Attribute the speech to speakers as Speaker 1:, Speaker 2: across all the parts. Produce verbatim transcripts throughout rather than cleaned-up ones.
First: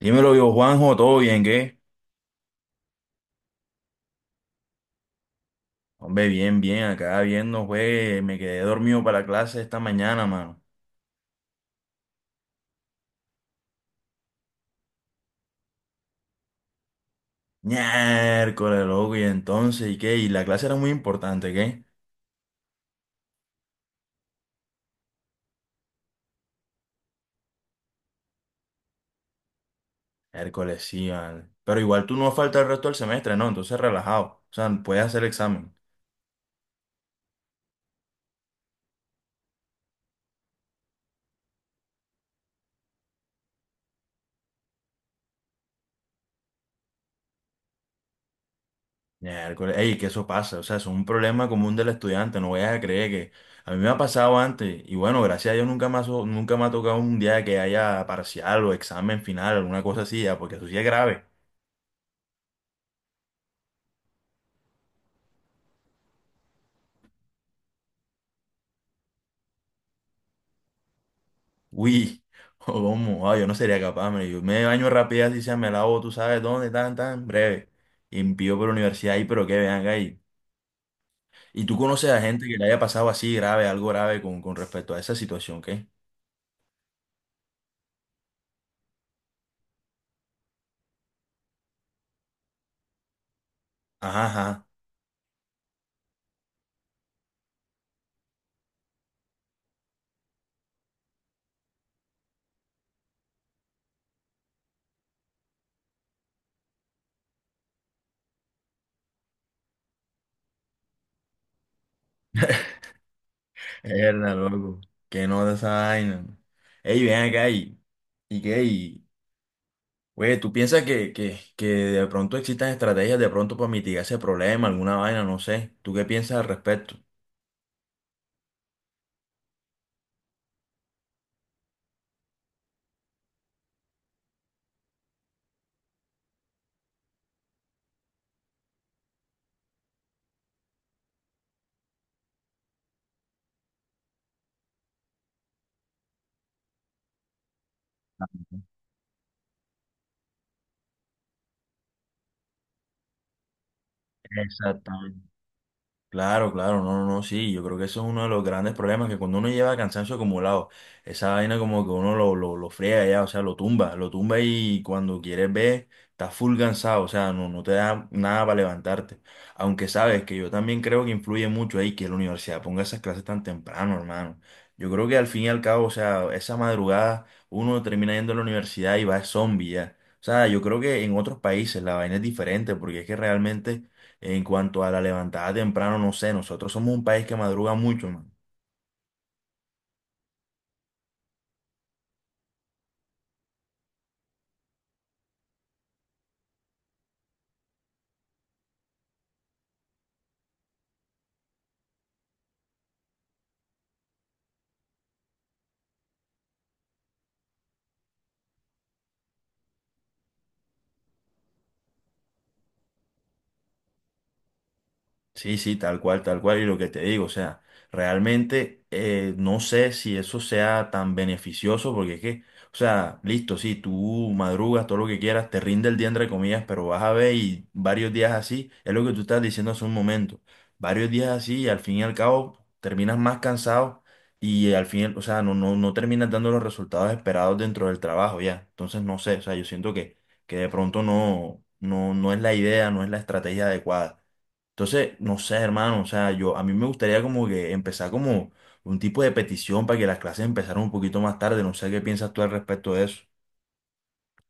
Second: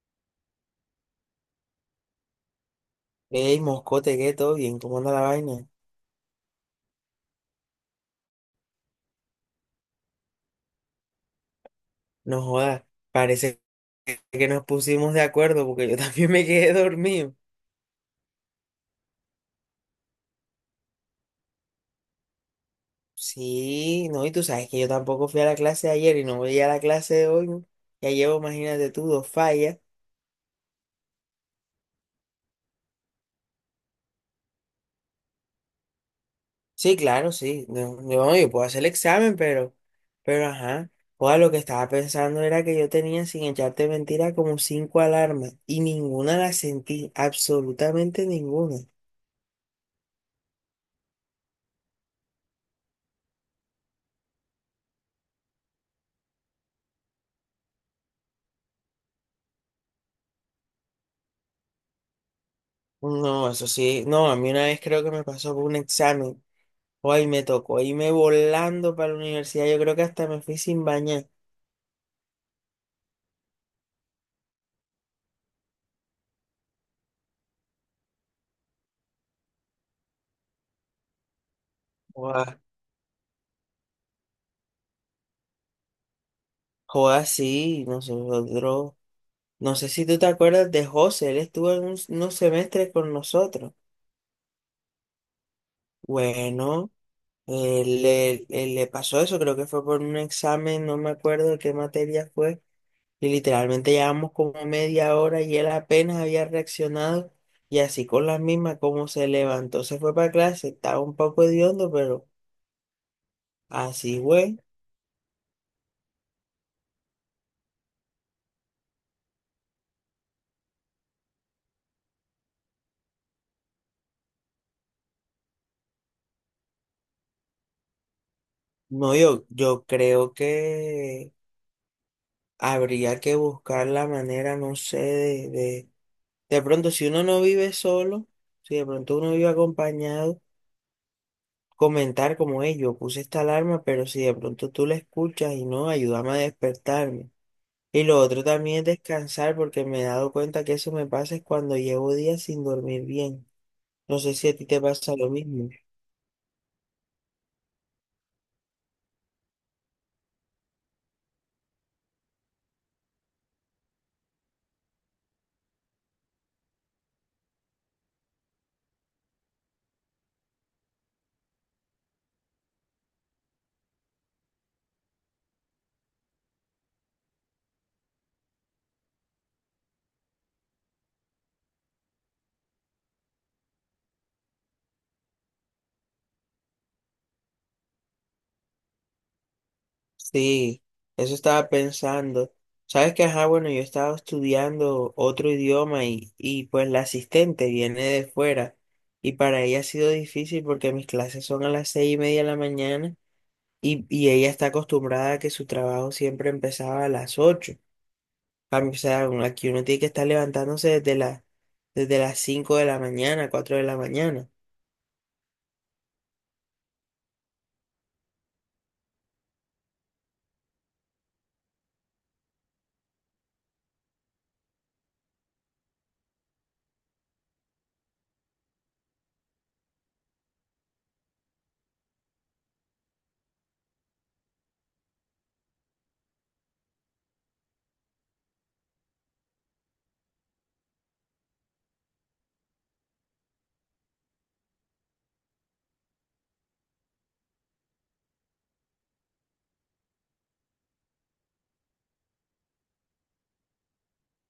Speaker 1: Dímelo yo, Juanjo, ¿todo bien, qué?
Speaker 2: Ey, moscote, ¿qué? ¿Todo bien? ¿Cómo anda la vaina?
Speaker 1: Hombre, bien, bien, acá viendo, güey, me quedé dormido para la clase esta mañana, mano.
Speaker 2: No jodas, parece que nos pusimos de acuerdo porque yo también me quedé dormido.
Speaker 1: Miércoles, loco, y entonces, ¿y qué? Y la clase era muy importante, ¿qué?
Speaker 2: Sí, no, y tú sabes que yo tampoco fui a la clase de ayer y no voy a la clase de hoy, ¿no? Ya llevo, imagínate tú, dos fallas.
Speaker 1: Miércoles, sí, vale. Pero igual tú no falta el resto del semestre, ¿no? Entonces, relajado. O sea, puedes hacer examen.
Speaker 2: Sí, claro, sí. No, no, yo puedo hacer el examen, pero, pero ajá. Joda, lo que estaba pensando era que yo tenía, sin echarte mentira, como cinco alarmas y ninguna la sentí, absolutamente ninguna.
Speaker 1: Miércoles, ey, que eso pasa, o sea, es un problema común del estudiante, no vayas a creer que... A mí me ha pasado antes, y bueno, gracias a Dios nunca me ha, so- nunca me ha tocado un día que haya parcial o examen final, alguna cosa así, ya, porque eso sí es grave.
Speaker 2: No, eso sí. No, a mí una vez creo que me pasó por un examen. Hoy me tocó irme volando para la universidad. Yo creo que hasta me fui sin bañar.
Speaker 1: Uy, ¿cómo? Ah, yo no sería capaz, man. Yo me baño rápido así sea, me lavo, tú sabes dónde, tan, tan, breve. Y envío por la universidad ahí, pero que vean ahí. ¿Y tú conoces a gente que
Speaker 2: Joda,
Speaker 1: le haya pasado así grave, algo grave con, con respecto a esa situación, qué?
Speaker 2: joda, sí, nosotros. No sé si tú te acuerdas de José. Él estuvo en un- unos semestres con nosotros.
Speaker 1: Ajá, ajá.
Speaker 2: Bueno, él, le él le pasó eso. Creo que fue por un examen. No me acuerdo qué materia fue. Y literalmente llevamos como media hora y él apenas había reaccionado y así con las mismas como se levantó, se fue para clase, estaba un poco hediondo, pero así
Speaker 1: Erda,
Speaker 2: fue.
Speaker 1: loco. Que no de esa vaina. Ey, ven acá y, y qué, y, güey, ¿tú piensas que, que, que de pronto existan estrategias de pronto para mitigar ese problema, alguna vaina, no sé? ¿Tú qué piensas al respecto?
Speaker 2: No, yo, yo creo que habría que buscar la manera, no sé, de, de, de pronto si uno no vive solo, si de pronto uno vive acompañado, comentar como ellos, yo puse esta alarma, pero si de pronto tú la escuchas y no, ayúdame a despertarme. Y lo otro también es descansar porque me he dado cuenta que eso me pasa es cuando llevo días sin dormir bien. No sé si a ti te pasa
Speaker 1: Exactamente.
Speaker 2: lo mismo.
Speaker 1: Claro, claro, no, no, no, sí, yo creo que eso es uno de los grandes problemas, que cuando uno lleva cansancio acumulado, esa vaina como que uno lo, lo, lo friega ya, o sea, lo tumba, lo tumba y cuando quieres ver, estás full cansado, o sea, no, no te da nada para levantarte. Aunque sabes que yo también creo que influye mucho ahí que la universidad ponga esas clases tan temprano, hermano. Yo creo que al fin y al cabo, o sea, esa madrugada uno termina yendo a la universidad y va zombie ya. O sea, yo creo que en otros países la vaina es diferente, porque es que realmente en cuanto a la levantada temprano, no sé, nosotros somos un país que madruga mucho, man.
Speaker 2: Sí, eso estaba pensando. Sabes que, ajá, bueno, yo estaba estudiando otro idioma y, y pues la asistente viene de fuera y para ella ha sido difícil porque mis clases son a las seis y media de la mañana y, y ella está acostumbrada a que su trabajo siempre empezaba a las ocho. Cambio, o sea, uno- aquí uno tiene que estar levantándose desde la, desde las cinco de la mañana, cuatro de la mañana.
Speaker 1: Sí, sí, tal cual, tal cual, y lo que te digo, o sea, realmente eh, no sé si eso sea tan beneficioso, porque es que, o sea, listo, sí, tú madrugas todo lo que quieras, te rinde el día entre comillas, pero vas a ver y varios días así, es lo que tú estás diciendo hace un momento, varios días así y al fin y al cabo terminas más cansado y al fin, o sea, no, no, no terminas dando los resultados esperados dentro del trabajo ya, entonces no sé, o sea, yo siento que, que de pronto no, no, no es la idea, no es la estrategia adecuada. Entonces, no sé, hermano, o sea, yo a mí me gustaría como que empezar como un tipo de petición para que las clases empezaran un poquito más tarde, no sé qué piensas tú al respecto de eso.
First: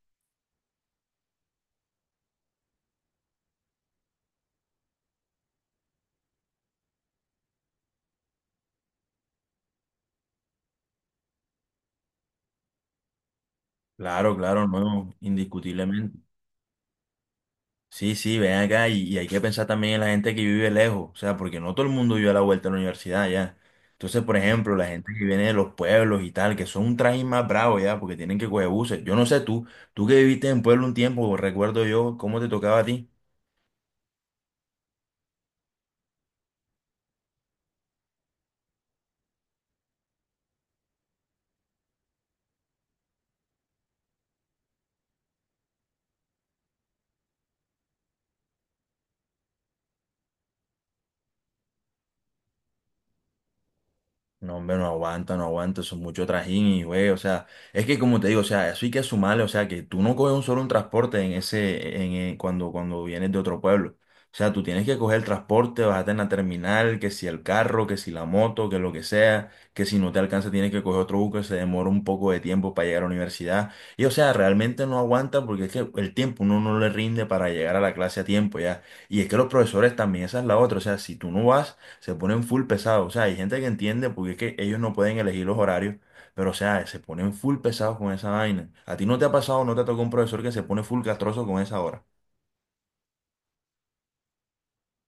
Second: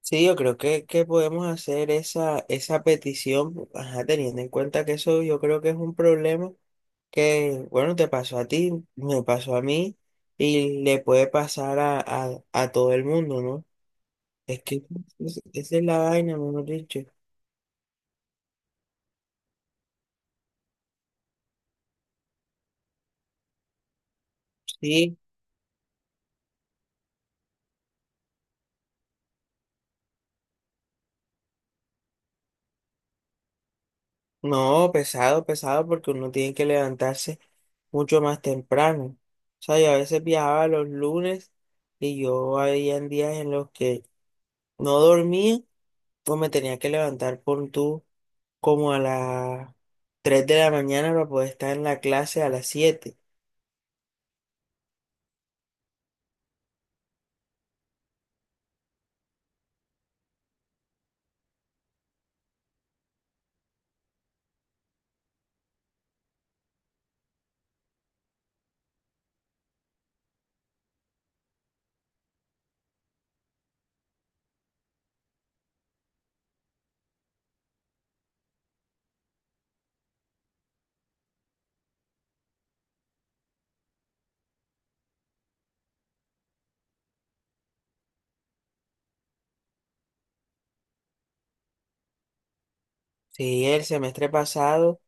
Speaker 2: Sí, yo creo que, que podemos hacer esa, esa petición, ajá, teniendo en cuenta que eso yo creo que es un problema que, bueno, te pasó a ti, me pasó a mí y le puede pasar a, a, a todo el mundo, ¿no?
Speaker 1: Claro,
Speaker 2: Es
Speaker 1: claro,
Speaker 2: que
Speaker 1: no,
Speaker 2: es- esa es la
Speaker 1: indiscutiblemente.
Speaker 2: vaina, mejor dicho.
Speaker 1: Sí, sí, ven acá y, y hay que pensar también en la gente que vive lejos, o sea, porque no todo el mundo vive a la vuelta de la universidad ya. Entonces, por ejemplo, la gente
Speaker 2: Sí,
Speaker 1: que viene de los pueblos y tal, que son un trajín más bravo ya, porque tienen que coger buses. Yo no sé tú, tú que viviste en pueblo un tiempo, recuerdo yo, ¿cómo te tocaba a ti?
Speaker 2: no, pesado, pesado, porque uno tiene que levantarse mucho más temprano. O sea, yo a veces viajaba los lunes y yo había días en los que no dormía o me tenía que levantar por tú como a las tres de la mañana para poder estar en la clase a las siete.
Speaker 1: No, hombre, no aguanta, no aguanta, eso es mucho trajín y güey, o sea, es que como te digo, o sea, eso hay que sumarle, o sea, que tú no coges un solo un transporte en ese, en, eh, cuando, cuando vienes de otro pueblo. O sea, tú tienes que coger el transporte, bajarte en la terminal, que si el carro, que si la moto, que lo que sea, que si no te alcanza tienes que coger otro bus que se demora un poco de tiempo para llegar a la universidad. Y o sea, realmente no aguanta porque es que el tiempo uno no le rinde para llegar a la clase a tiempo ya. Y es que los profesores también, esa es la otra, o sea, si tú no vas se ponen full pesados. O sea, hay gente que entiende porque es que ellos no pueden elegir los horarios, pero o sea, se ponen full pesados con esa vaina. ¿A ti no te ha pasado, no te ha tocado un profesor que se pone full castroso con esa hora?
Speaker 2: Sí, el semestre pasado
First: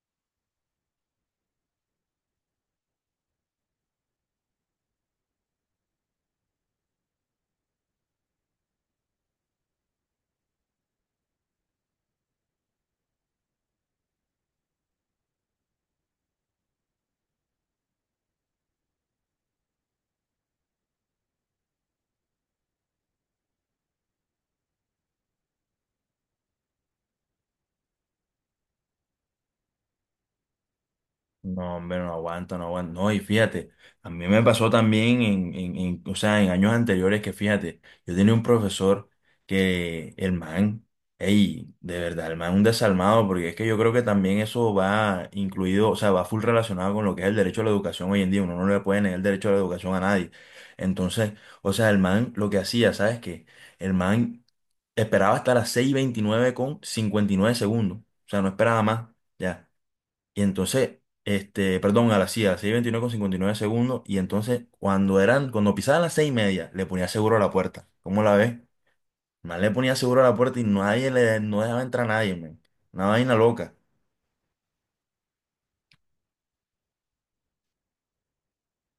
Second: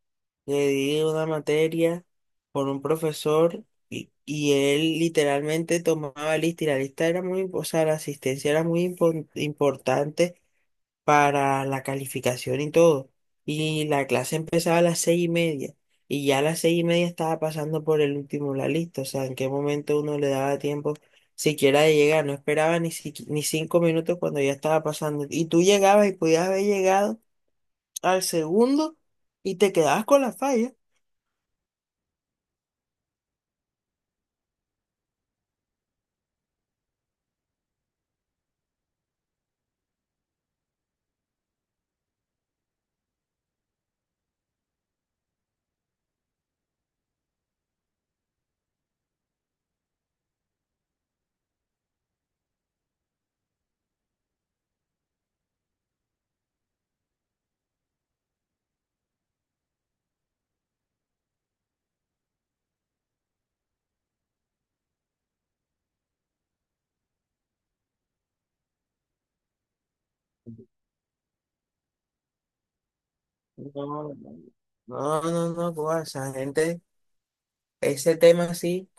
Speaker 2: le di una materia con un profesor y, y él literalmente tomaba lista y la lista era muy, o sea, la asistencia era muy impor- importante para la calificación y todo. Y la clase empezaba a las seis y media. Y ya a las seis y media estaba pasando por el último de la lista. O sea, en qué momento uno le daba tiempo siquiera de llegar. No esperaba ni, siqui- ni cinco minutos cuando ya estaba pasando. Y tú llegabas y podías haber llegado al segundo y te quedabas con la falla.
Speaker 1: No, hombre, no aguanto, no aguanto. No, y fíjate, a mí me pasó también en, en, en, o sea, en años anteriores que fíjate, yo tenía un profesor que el man, ey, de verdad, el man un desalmado, porque es que yo creo que también eso va incluido, o sea, va full relacionado con lo que es el derecho a la educación hoy en día, uno no le puede negar el derecho a la educación a nadie. Entonces, o sea, el man lo que hacía, ¿sabes qué? El man esperaba hasta las seis y veintinueve con cincuenta y nueve segundos, o sea, no esperaba más. Ya y entonces, este, perdón, a las, sí, a las seis y veintinueve con cincuenta y nueve segundos. Y entonces, cuando eran, cuando pisaban las seis y media, le ponía seguro a la puerta. ¿Cómo la ves? Más le ponía seguro a la puerta y nadie le, no dejaba entrar a nadie, man. Una vaina
Speaker 2: No,
Speaker 1: loca.
Speaker 2: no, no, no, no, no, no, esa gente, ese tema sí.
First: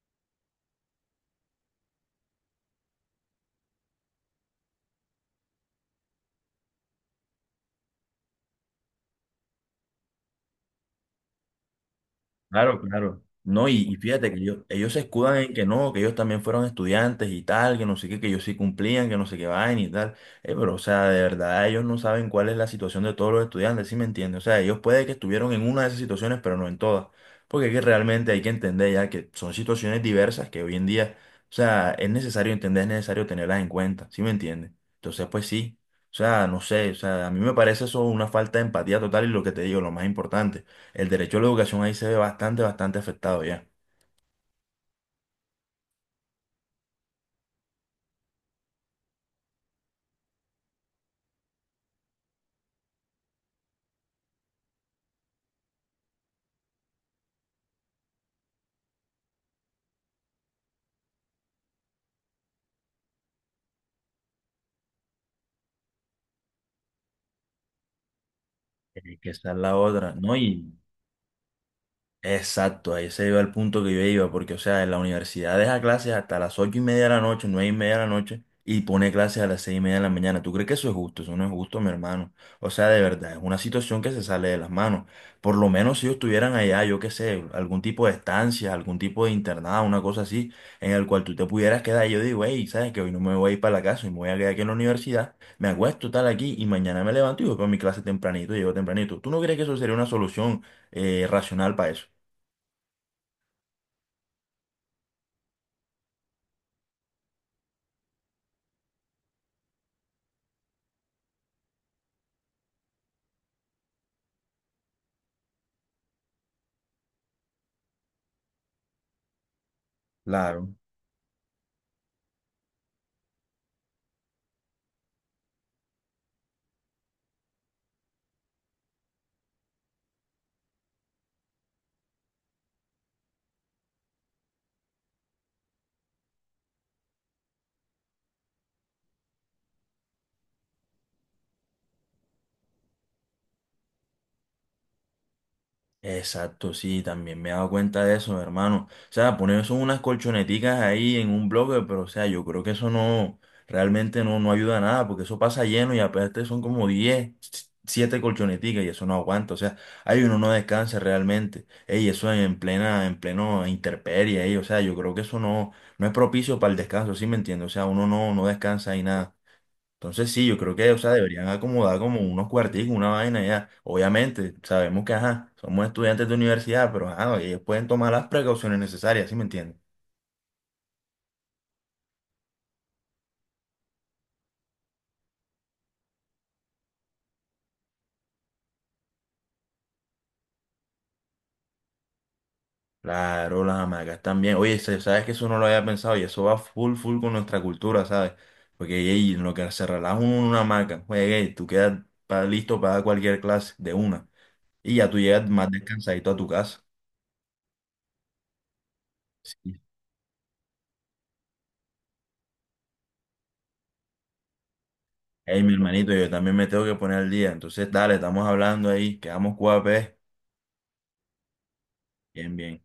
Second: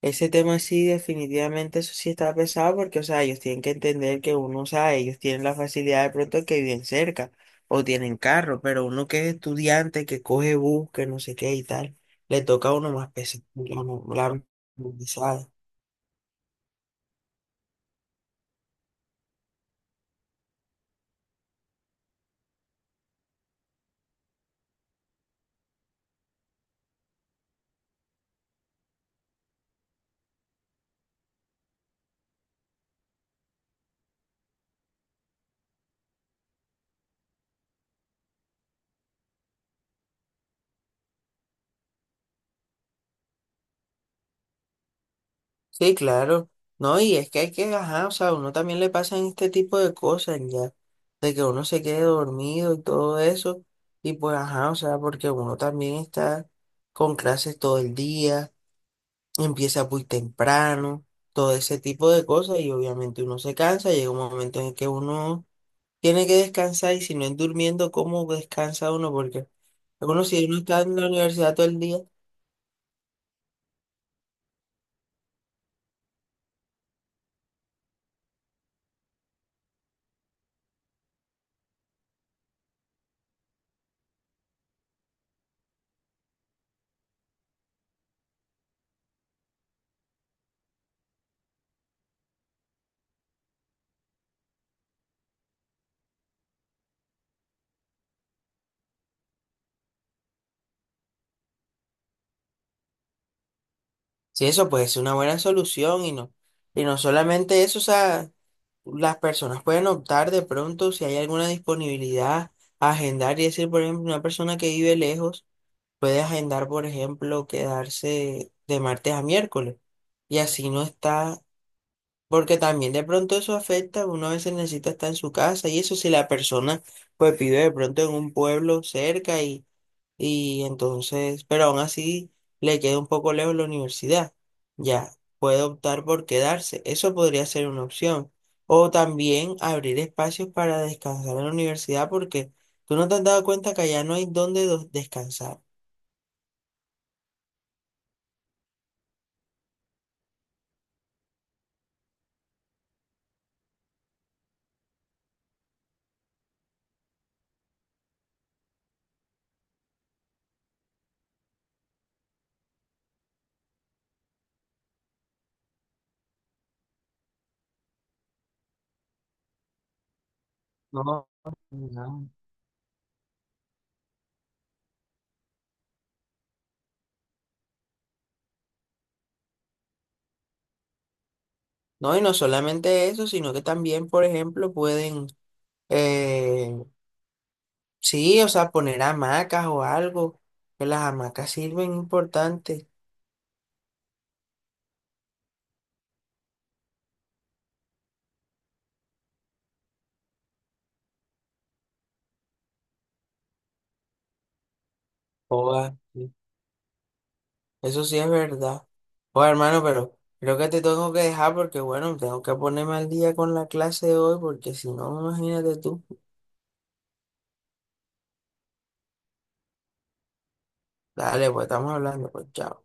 Speaker 2: Ese tema sí, definitivamente, eso sí está pesado porque, o sea, ellos tienen que entender que uno, o sea, ellos tienen la facilidad de pronto que viven cerca o tienen carro, pero uno que es estudiante, que coge bus, que no sé qué y tal, le toca a
Speaker 1: Claro,
Speaker 2: uno más
Speaker 1: claro.
Speaker 2: pesado,
Speaker 1: No, y,
Speaker 2: la
Speaker 1: y fíjate que ellos, ellos se escudan
Speaker 2: movilizada.
Speaker 1: en que no, que ellos también fueron estudiantes y tal, que no sé qué, que ellos sí cumplían, que no sé qué vaina y tal. Eh, pero, o sea, de verdad, ellos no saben cuál es la situación de todos los estudiantes, ¿sí me entiendes? O sea, ellos puede que estuvieron en una de esas situaciones, pero no en todas. Porque es que realmente hay que entender ya que son situaciones diversas que hoy en día, o sea, es necesario entender, es necesario tenerlas en cuenta, ¿sí me entiendes? Entonces, pues sí. O sea, no sé, o sea, a mí me parece eso una falta de empatía total y lo que te digo, lo más importante. El derecho a la educación ahí se ve bastante, bastante afectado ya.
Speaker 2: Sí, claro, no, y es que hay que, ajá, o sea, a uno también le pasan este tipo de cosas ya, de que uno se quede dormido y todo eso, y pues, ajá, o sea, porque uno también está con clases todo el día, empieza muy temprano, todo ese tipo de cosas y obviamente uno se cansa, llega un momento en el que uno tiene que descansar y si no es durmiendo, ¿cómo descansa uno?
Speaker 1: Eh, que
Speaker 2: Porque
Speaker 1: esa es la otra,
Speaker 2: algunos,
Speaker 1: ¿no?
Speaker 2: si uno
Speaker 1: Y
Speaker 2: está en la universidad todo el día,
Speaker 1: exacto, ahí se iba el punto que yo iba, porque, o sea, en la universidad deja clases hasta las ocho y media de la noche, nueve y media de la noche, y pone clases a las seis y media de la mañana. ¿Tú crees que eso es justo? Eso no es justo, mi hermano. O sea, de verdad, es una situación que se sale de las manos. Por lo menos si ellos estuvieran allá, yo qué sé, algún tipo de estancia, algún tipo de internado, una cosa así, en el cual tú te pudieras quedar. Y yo digo, hey, ¿sabes que hoy no me voy a ir para la casa y me voy a quedar aquí en la universidad, me acuesto tal aquí y mañana me levanto y voy para mi clase tempranito, llego tempranito? ¿Tú no crees que eso sería una solución eh, racional para eso?
Speaker 2: si eso puede ser una buena solución. Y no, y no, solamente eso, o sea, las personas pueden optar de pronto si hay alguna disponibilidad a agendar y decir, por ejemplo, una persona que vive lejos puede agendar, por ejemplo, quedarse de martes a miércoles y así
Speaker 1: Claro,
Speaker 2: no está. Porque también de pronto eso afecta, uno a veces necesita estar en su casa y eso si la persona pues vive de pronto en un pueblo cerca y, y entonces, pero aún así le queda un poco lejos la universidad, ya puede optar por quedarse, eso podría ser una opción. O también abrir espacios para descansar en la universidad porque tú no te has dado cuenta que allá no hay dónde do- descansar.
Speaker 1: exacto, sí, también me he dado cuenta de eso, hermano. O sea, poner eso unas colchoneticas ahí en un bloque, pero o sea, yo creo que eso no, realmente no, no ayuda a nada, porque eso pasa lleno y aparte son como diez siete colchoneticas y eso no aguanta. O sea, ahí uno no descansa realmente. Ey, eso en plena, en pleno intemperie, ey, o sea, yo creo que eso no, no es propicio para el descanso, ¿sí me entiendes? O sea, uno no, no descansa y nada. Entonces sí, yo creo que, o
Speaker 2: No,
Speaker 1: sea,
Speaker 2: no.
Speaker 1: deberían acomodar como unos cuarticos, una vaina ya. Obviamente, sabemos que, ajá, somos estudiantes de universidad, pero ajá, ellos pueden tomar las precauciones necesarias, ¿sí me entiendes?
Speaker 2: No, y no solamente eso, sino que también, por ejemplo, pueden... eh, sí, o sea, poner hamacas o algo, que las hamacas sirven importante.
Speaker 1: Claro, las hamacas también. Oye, se- sabes que eso no lo había pensado y eso va full, full con nuestra cultura, ¿sabes? Porque ey, en lo que se relaja uno en una hamaca, juegue, ey, tú quedas pa- listo para cualquier clase de una. Y ya tú llegas más
Speaker 2: Joda,
Speaker 1: descansadito
Speaker 2: sí,
Speaker 1: a tu casa.
Speaker 2: eso sí es verdad. Joder,
Speaker 1: Sí.
Speaker 2: hermano, pero creo que te tengo que dejar porque, bueno, tengo que ponerme al día con la clase de hoy porque si no,
Speaker 1: Ey, mi
Speaker 2: imagínate tú.
Speaker 1: hermanito, yo también me tengo que poner al día. Entonces, dale, estamos hablando ahí, quedamos cuapes.
Speaker 2: Dale, pues estamos hablando, pues
Speaker 1: Bien, bien.
Speaker 2: chao.